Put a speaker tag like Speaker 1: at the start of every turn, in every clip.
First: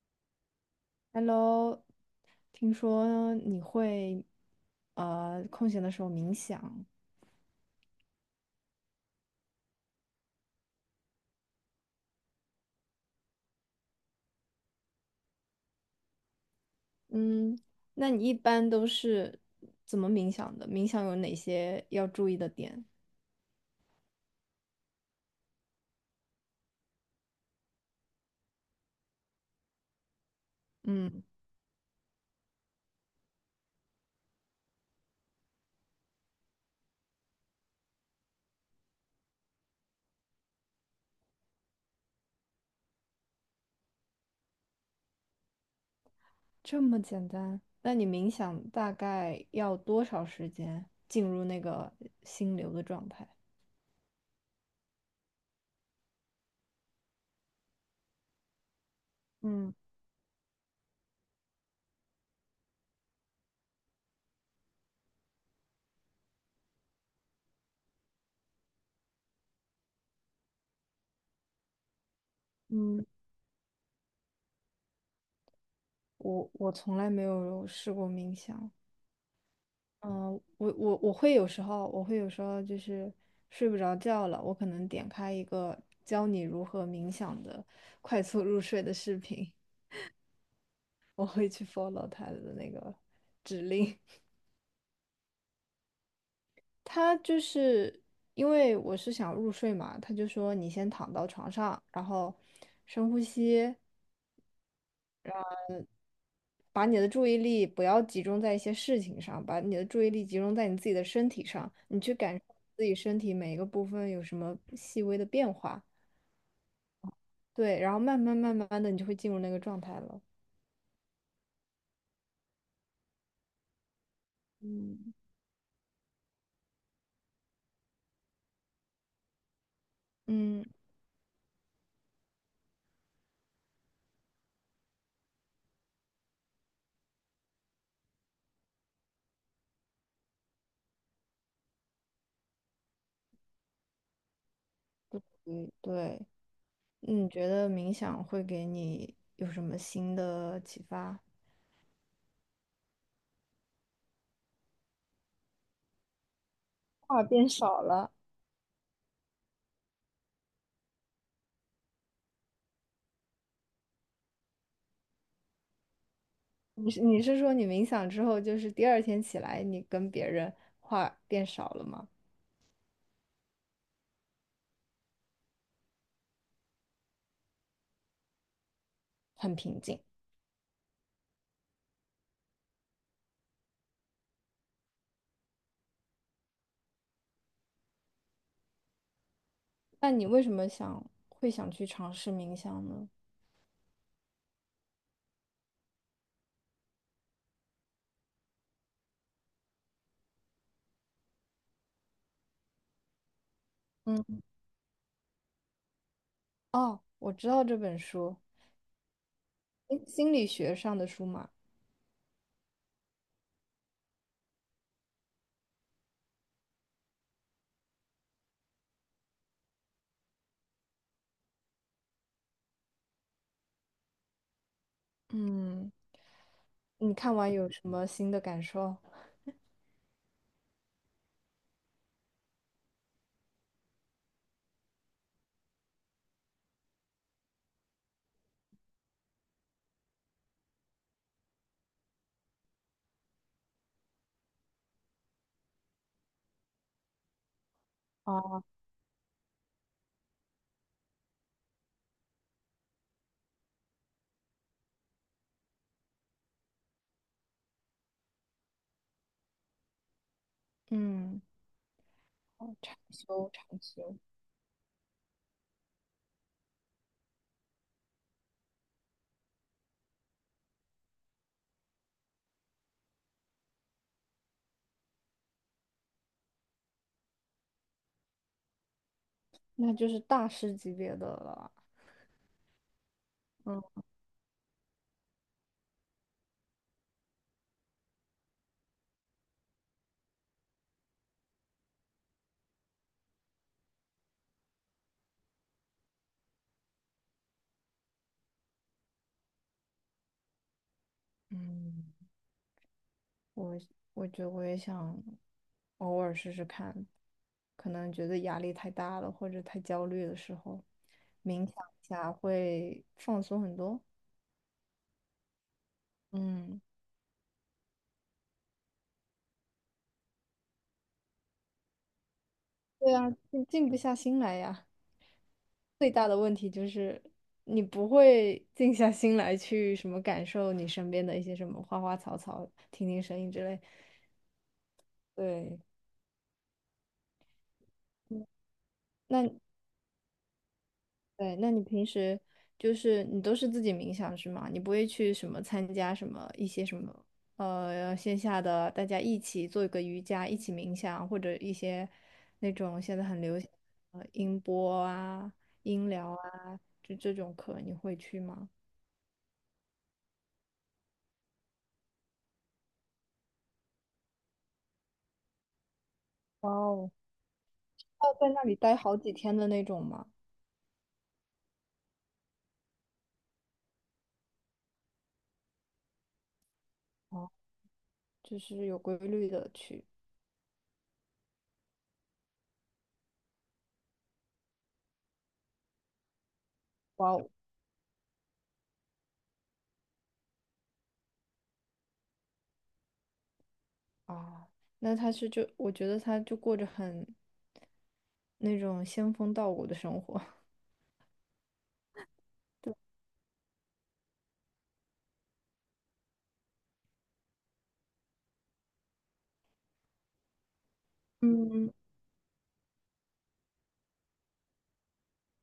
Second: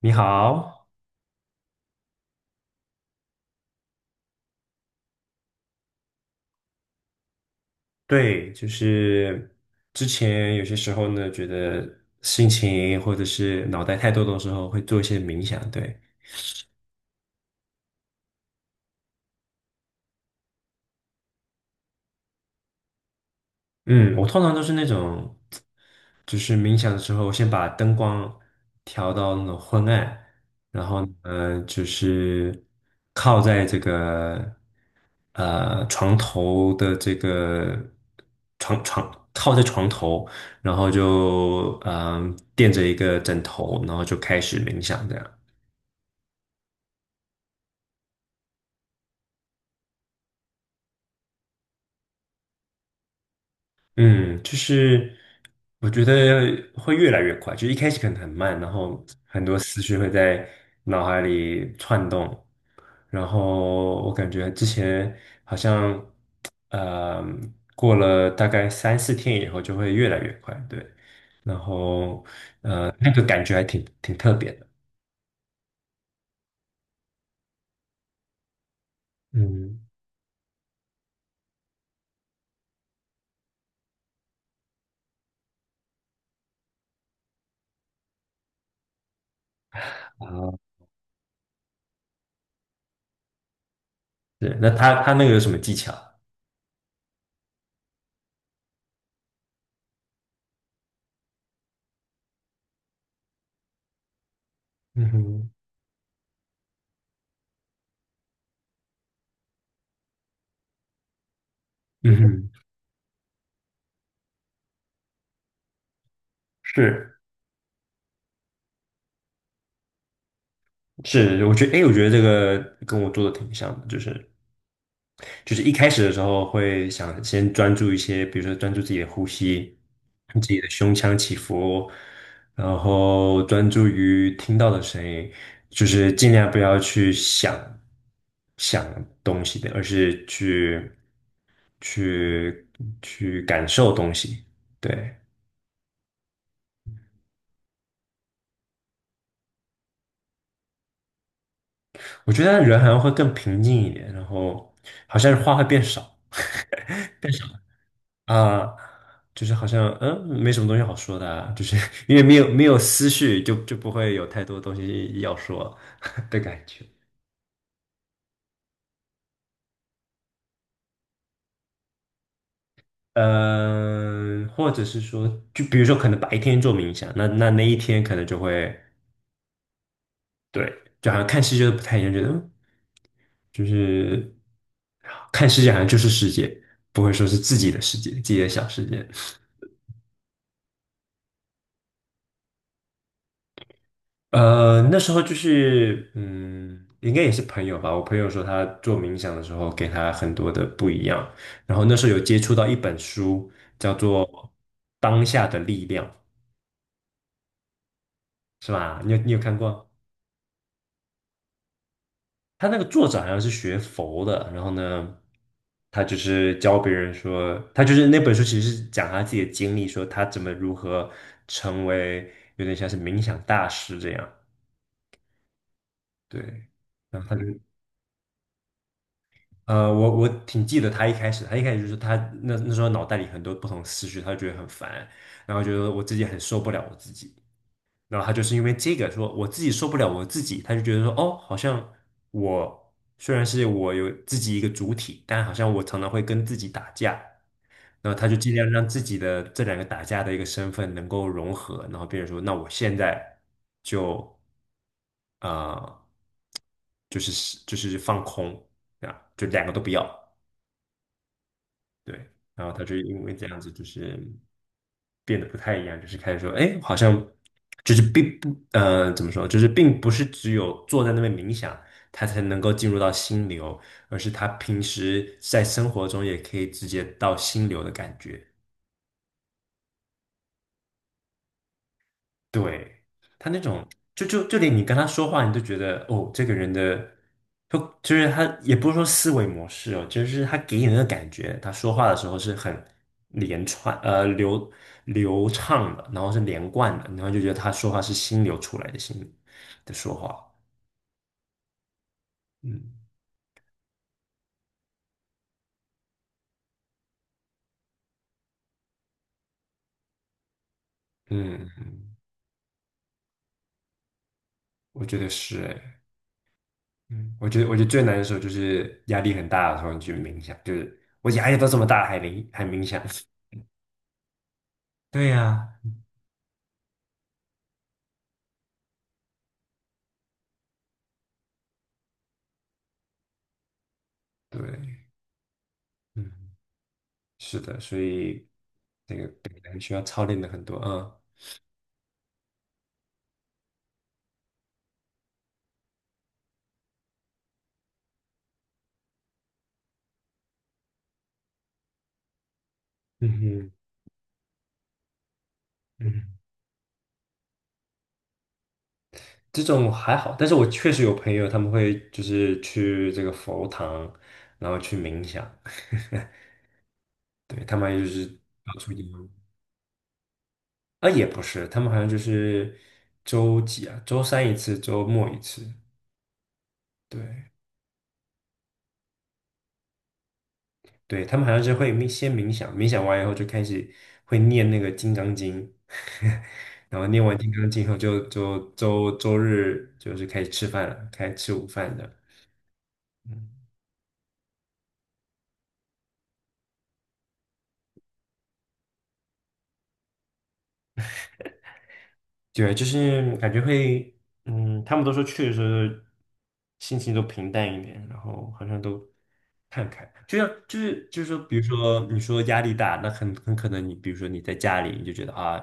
Speaker 1: 你好。
Speaker 2: Hello，听说你会空闲的时候冥想。
Speaker 1: 对，就是之前有些时候呢，觉得心情或者是脑袋太多的时候，会做一些冥想，对。
Speaker 2: 嗯。那你一般都是怎么冥想的？冥想有哪些要注意的点？
Speaker 1: 嗯，我通常都是那种，就是冥想的时候，先把灯光调到那种昏暗，然后呢，
Speaker 2: 嗯，
Speaker 1: 就是靠在这个床头的这个床靠在床头，然后就垫着一个枕头，然后就开始冥想这样。
Speaker 2: 这么简单？那你冥想大概要多少时间进入那个心流的状态？
Speaker 1: 嗯，就是我觉得会越来越快，就一开始可能很慢，然后很多
Speaker 2: 嗯
Speaker 1: 思绪会在脑海里窜动，然后我感觉之前好像，呃，过了大概三四天以后就会越来越快，对。然后
Speaker 2: 嗯。
Speaker 1: 那个感觉还挺特别的。
Speaker 2: 我从来没有试过冥想。
Speaker 1: 嗯，
Speaker 2: 嗯。我会有时候，我会有时候就是睡不着觉了，我可能点开一个教你如何冥想的快速入睡的视频，
Speaker 1: 啊，
Speaker 2: 我会去 follow 他的那个指令。
Speaker 1: 对，那他那个有什么技巧？
Speaker 2: 他就是因为我是想入睡嘛，他就说你先躺到床上，然后深呼吸，
Speaker 1: 嗯哼。
Speaker 2: 把你的注意力不要集中在一些事情上，把你的注意力集中在你自己的身体上，你去
Speaker 1: 嗯
Speaker 2: 感受
Speaker 1: 哼。
Speaker 2: 自己身体每一个部分有什么细微的变化。
Speaker 1: 是。
Speaker 2: 对，然后慢慢慢慢的你就会进入那个状态了。
Speaker 1: 是，我觉得，哎，我觉得这个跟我做的挺像的，就是。
Speaker 2: 嗯。
Speaker 1: 就是一开始的时候会想先专注一些，比如说专注自己的呼吸，自己
Speaker 2: 嗯。
Speaker 1: 的胸腔起伏，然后专注于听到的声音，就是尽量不要去想东西的，而是去去感受东西。对，
Speaker 2: 嗯，对。你觉得冥想会给你有什么新的启发？
Speaker 1: 我觉得人好像会更平静一点，然后好像话会变少。
Speaker 2: 话变少了？
Speaker 1: 啊，就是好像没什么东西好说的啊，就是 因为没有思绪就，就不会有太多东西要说 的感觉。
Speaker 2: 你是说你冥想之后，就是第二天起来，你跟别人话变少了吗？
Speaker 1: 嗯、或者是说，就比如说，可能白天做冥想，那那一天可能就会
Speaker 2: 很平静。
Speaker 1: 对，就好像看世界都不太一样，觉得就是看世界好像就是世界，不会说是自己的世界，自己的小世界。
Speaker 2: 那你为什么会想去尝试冥想呢？
Speaker 1: 那时候就是，嗯，应该也是朋友吧。我朋友说他做冥想的时候，给他很多的不一样。然后那时候有接触到一本书，叫
Speaker 2: 嗯。
Speaker 1: 做《当下的力量》，
Speaker 2: 哦，我知道这本书。
Speaker 1: 是吧？你有看过？
Speaker 2: 诶，心理学上的书嘛。
Speaker 1: 他那个作者好像是学佛的，然后呢，他就是教别人说，他就是那本书其实是讲他自己的经历，说他怎么如何成为有点像是冥想大师这样。
Speaker 2: 嗯。
Speaker 1: 对，
Speaker 2: 你
Speaker 1: 然后他
Speaker 2: 看
Speaker 1: 就。
Speaker 2: 完有什么新的感受？
Speaker 1: 我挺记得他一开始，他一开始就是他那时候脑袋里很多不同的思绪，他就觉得很烦，然后觉得我自己很受不了我自己，然后他就是因为这个说我自己受不了我自己，他就觉得说哦，好像我虽然是我有自己一个主体，但好像我常常会跟自己打架，然后他就尽
Speaker 2: 哦。
Speaker 1: 量让自己的这两个打架的一个身份能够融合，然后变成说那我现在就呃就是放空，啊，就两个都不要。
Speaker 2: 嗯。
Speaker 1: 对，然后
Speaker 2: 哦，
Speaker 1: 他
Speaker 2: 长
Speaker 1: 就因为这
Speaker 2: 修
Speaker 1: 样
Speaker 2: 长
Speaker 1: 子，就
Speaker 2: 修。
Speaker 1: 是变得不太一样，就是开始说，哎，好像就是并不，怎么说，就是并不是只有坐在那边冥想，他才能够进入到心流，而是他平时在生活中也可以直接到心流的感觉。
Speaker 2: 那就是大师级别的了。
Speaker 1: 对，
Speaker 2: 嗯。
Speaker 1: 嗯，就连你跟他说话，你都觉得哦，这个人的，就是他也不是说思维模式哦，就是他给你那个感觉，他说话的时候是很连串流畅的，然后是连贯的，然后就觉得他说话是心流出来的心的说话。
Speaker 2: 嗯。
Speaker 1: 嗯
Speaker 2: 我我觉得我也想偶尔试试看，可能觉得压力太大了或者太焦虑的时候，冥
Speaker 1: 嗯。
Speaker 2: 想一下会放松很多。
Speaker 1: 我觉得是哎。
Speaker 2: 嗯。
Speaker 1: 嗯，我觉得最难的时候就是压力很大的时候，你去冥想，就是我压力都这么大还冥想。
Speaker 2: 对啊，静静不下心来呀。
Speaker 1: 对呀。
Speaker 2: 最大的问题就是你不会静下心来去什么感受你身边的一些什么花花草草、听听声音之类。
Speaker 1: 对。
Speaker 2: 对。
Speaker 1: 嗯。是的，所
Speaker 2: 嗯。
Speaker 1: 以这个可
Speaker 2: 那
Speaker 1: 能需要操练的很多啊。
Speaker 2: 对，那你平时就是你都是自己冥想是吗？你不会去什么参加什么一些什么线下的，大家一起做一个瑜伽，一起冥想，或者一些那种现在
Speaker 1: 嗯
Speaker 2: 很流行
Speaker 1: 哼。
Speaker 2: 音波啊、音
Speaker 1: 嗯
Speaker 2: 疗啊，就这种课你会去吗？
Speaker 1: 这种还好，但是我确实有朋友他们会就是去这个佛堂，然后去冥想。
Speaker 2: 哇哦，
Speaker 1: 对，他们就是
Speaker 2: 要在那
Speaker 1: 到
Speaker 2: 里
Speaker 1: 处
Speaker 2: 待
Speaker 1: 游
Speaker 2: 好几天的那种吗？
Speaker 1: 啊，也不是，他们好像就是周几啊，周三一次，周末一次，对。
Speaker 2: 哦，就是有规律的去。
Speaker 1: 对，他们好像是会先冥想，冥想完以后就开始会念那个《金刚经》，然后念
Speaker 2: 哇
Speaker 1: 完
Speaker 2: 哦。
Speaker 1: 《金刚经》后就周日就是开始吃饭了，开始吃午饭的。嗯。
Speaker 2: 啊，那他是就我觉得他就过着很那种仙风道骨的生活。
Speaker 1: 对，就是感觉会，嗯，他们都说去的时候心情都平淡一点，然后好像都看开，就像就是说，比如
Speaker 2: 嗯。
Speaker 1: 说你说压力大，那很可能你比如说你在家里你就觉得啊，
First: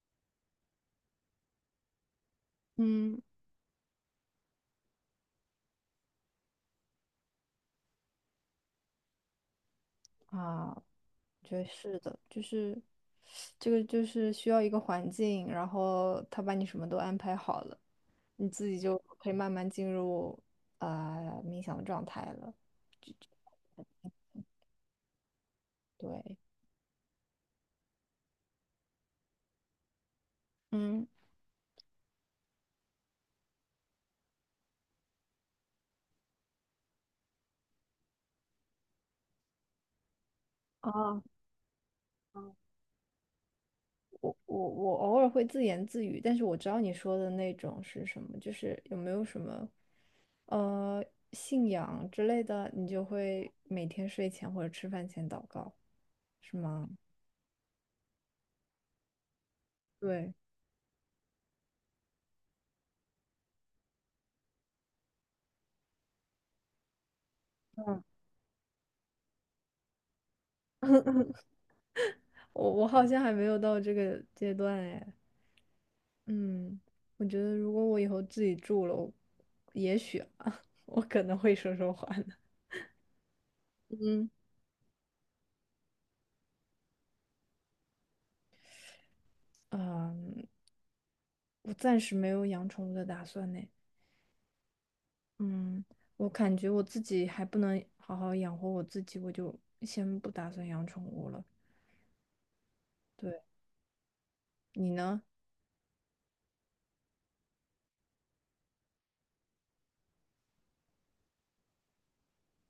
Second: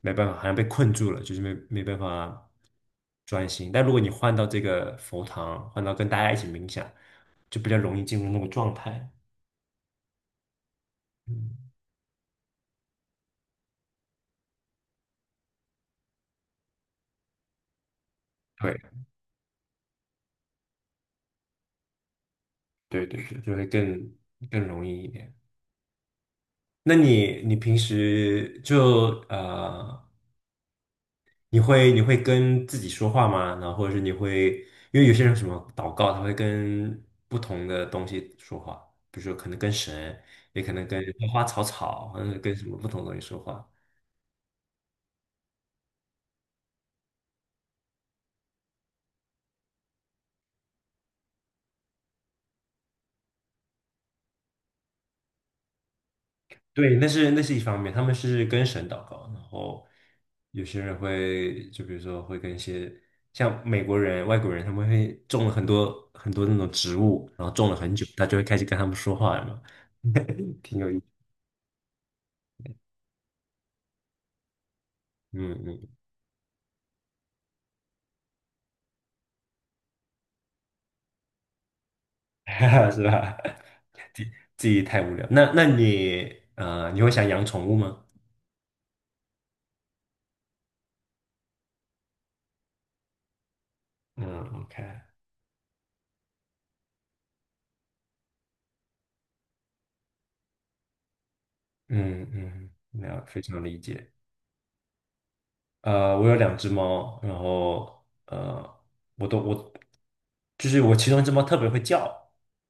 Speaker 1: 没办法，好像被困住了，就是没办法
Speaker 2: 嗯。
Speaker 1: 专心。但如果你换到这个佛堂，换到跟大家一起冥想，就比较容易进入那个状态。
Speaker 2: 啊，我觉得
Speaker 1: 嗯，
Speaker 2: 是的，就是这个就是需要一个环境，然后他把你什么都安排好了，你自己
Speaker 1: 对
Speaker 2: 就可以慢慢进入啊、冥想的状态了。
Speaker 1: 对对对，就会更容易一点。
Speaker 2: 对。
Speaker 1: 那你平时就
Speaker 2: 嗯。
Speaker 1: 你会跟自己说话吗？然后或者是你会，因为有些人什么祷告，他会跟不同的东西说话，比如说可能跟神，也可能跟
Speaker 2: 啊，
Speaker 1: 花花草草，或者跟什么不同的东西说话。
Speaker 2: 我偶尔会自言自语，但是我知道你说的那种是什么，就是有没有什么呃信仰之类的，你就会每天睡前或者吃饭前祷告，是吗？
Speaker 1: 对，那是一方面，他们是跟神祷告，然后
Speaker 2: 对。
Speaker 1: 有些人会，就比如说会跟一些像美国人、外国人，他们会种了很多很多那种植物，然后种了很
Speaker 2: 嗯。
Speaker 1: 久，他就会开始跟他们说话了嘛。挺有意思。
Speaker 2: 我我好像还没有到这个阶段哎。
Speaker 1: 嗯
Speaker 2: 嗯。我觉得如果我以后自己住了，我也许啊，我可能会说说话呢。
Speaker 1: 嗯。是吧？自己
Speaker 2: 嗯。
Speaker 1: 自己太无聊。那那你你会想养宠物吗？
Speaker 2: 嗯，我暂时没有养宠物的打算呢。
Speaker 1: 嗯，OK。
Speaker 2: 嗯。我感觉我自己还不能好好养活我自己，我就先不打算养宠物了。
Speaker 1: 嗯嗯，那非
Speaker 2: 对，
Speaker 1: 常理解。
Speaker 2: 你呢？
Speaker 1: 我有两只猫，然后我都我就是我其中一只猫特别会叫，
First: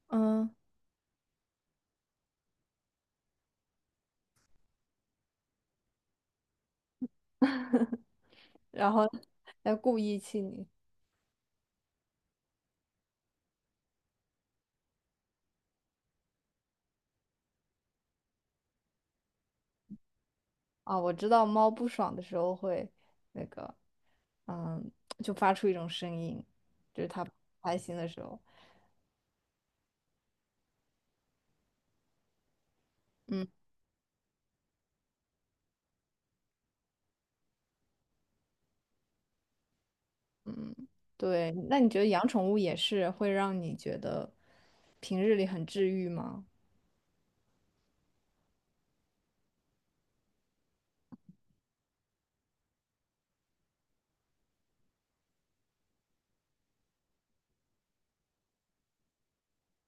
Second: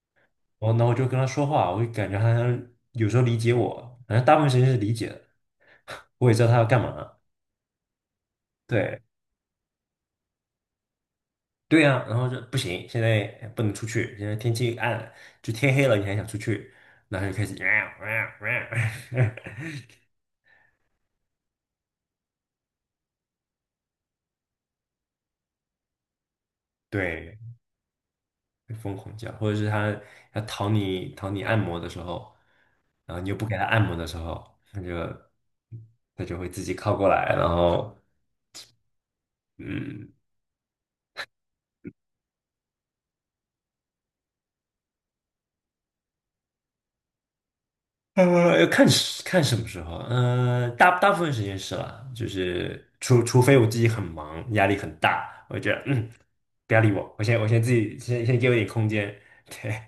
Speaker 2: 嗯。
Speaker 1: 然后呢我就跟它说话，我就感觉它好像有时候理解我，反正大部分时间是理解的，我也知道它要干嘛。
Speaker 2: 然
Speaker 1: 对。
Speaker 2: 后要故意气你。
Speaker 1: 然后就不行，现在不能出去，现在天气暗了就天黑了，你还想出去，然后就开始
Speaker 2: 啊！我知道猫不爽的时候会那个，嗯，就发出一种声音，就是它不
Speaker 1: 对，
Speaker 2: 开心的时候。
Speaker 1: 疯狂叫，或者是它要讨你按摩的时候。然后你又不
Speaker 2: 嗯，
Speaker 1: 给它按摩的时候，它就会自己靠过来，然后嗯。
Speaker 2: 对。那你觉得养宠物也是会让你觉得平日里很治愈吗？
Speaker 1: 要看看什么时候。嗯，大部分时间是啦，就是除非我自己很忙，压力很大，我觉得嗯不要理我，我先我先自己先给我一点空间。对。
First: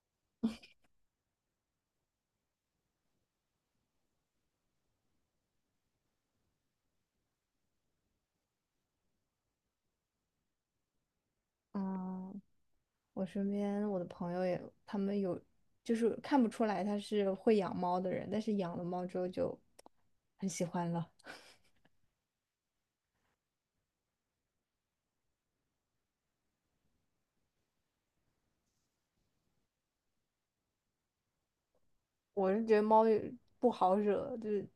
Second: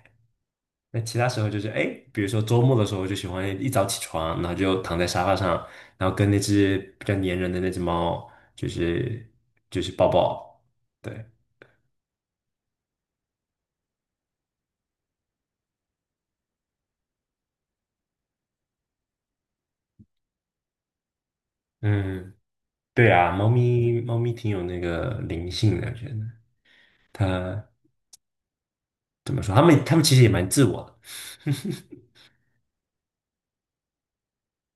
Speaker 1: 那其他时候就是哎，比如说周末的时候，我就喜欢一早起床，然后就躺在沙发上，然后跟那只比较粘人的那只猫，就是就是抱抱，对。
Speaker 2: 嗯。我身边我的朋友也，他们有就是看不出来他是会养猫的人，但是养了猫之后就很喜欢了。
Speaker 1: 嗯。对啊，猫咪挺有那个灵性的，我觉得它怎么说？它们其实也蛮自我的。
Speaker 2: 我是觉得猫也不好惹，就是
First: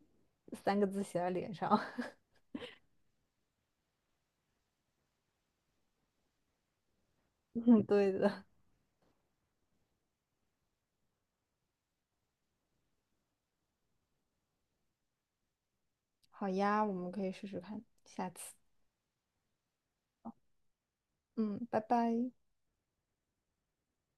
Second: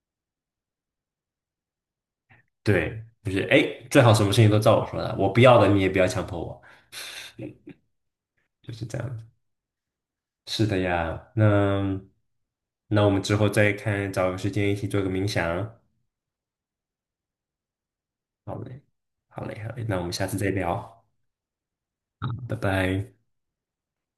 Speaker 2: 三个字写在脸上。
Speaker 1: 对，就是哎，诶最好什么事情都照我说的，我不要的你也不要强迫我，
Speaker 2: 嗯，对的。
Speaker 1: 就是这样子。是的呀，那那我们之后再看，找个时间一起做个冥想。
Speaker 2: 好呀，我们可以试试看，下次。
Speaker 1: 好嘞，好嘞那我们下次再聊，
Speaker 2: 嗯，拜拜。
Speaker 1: 拜拜。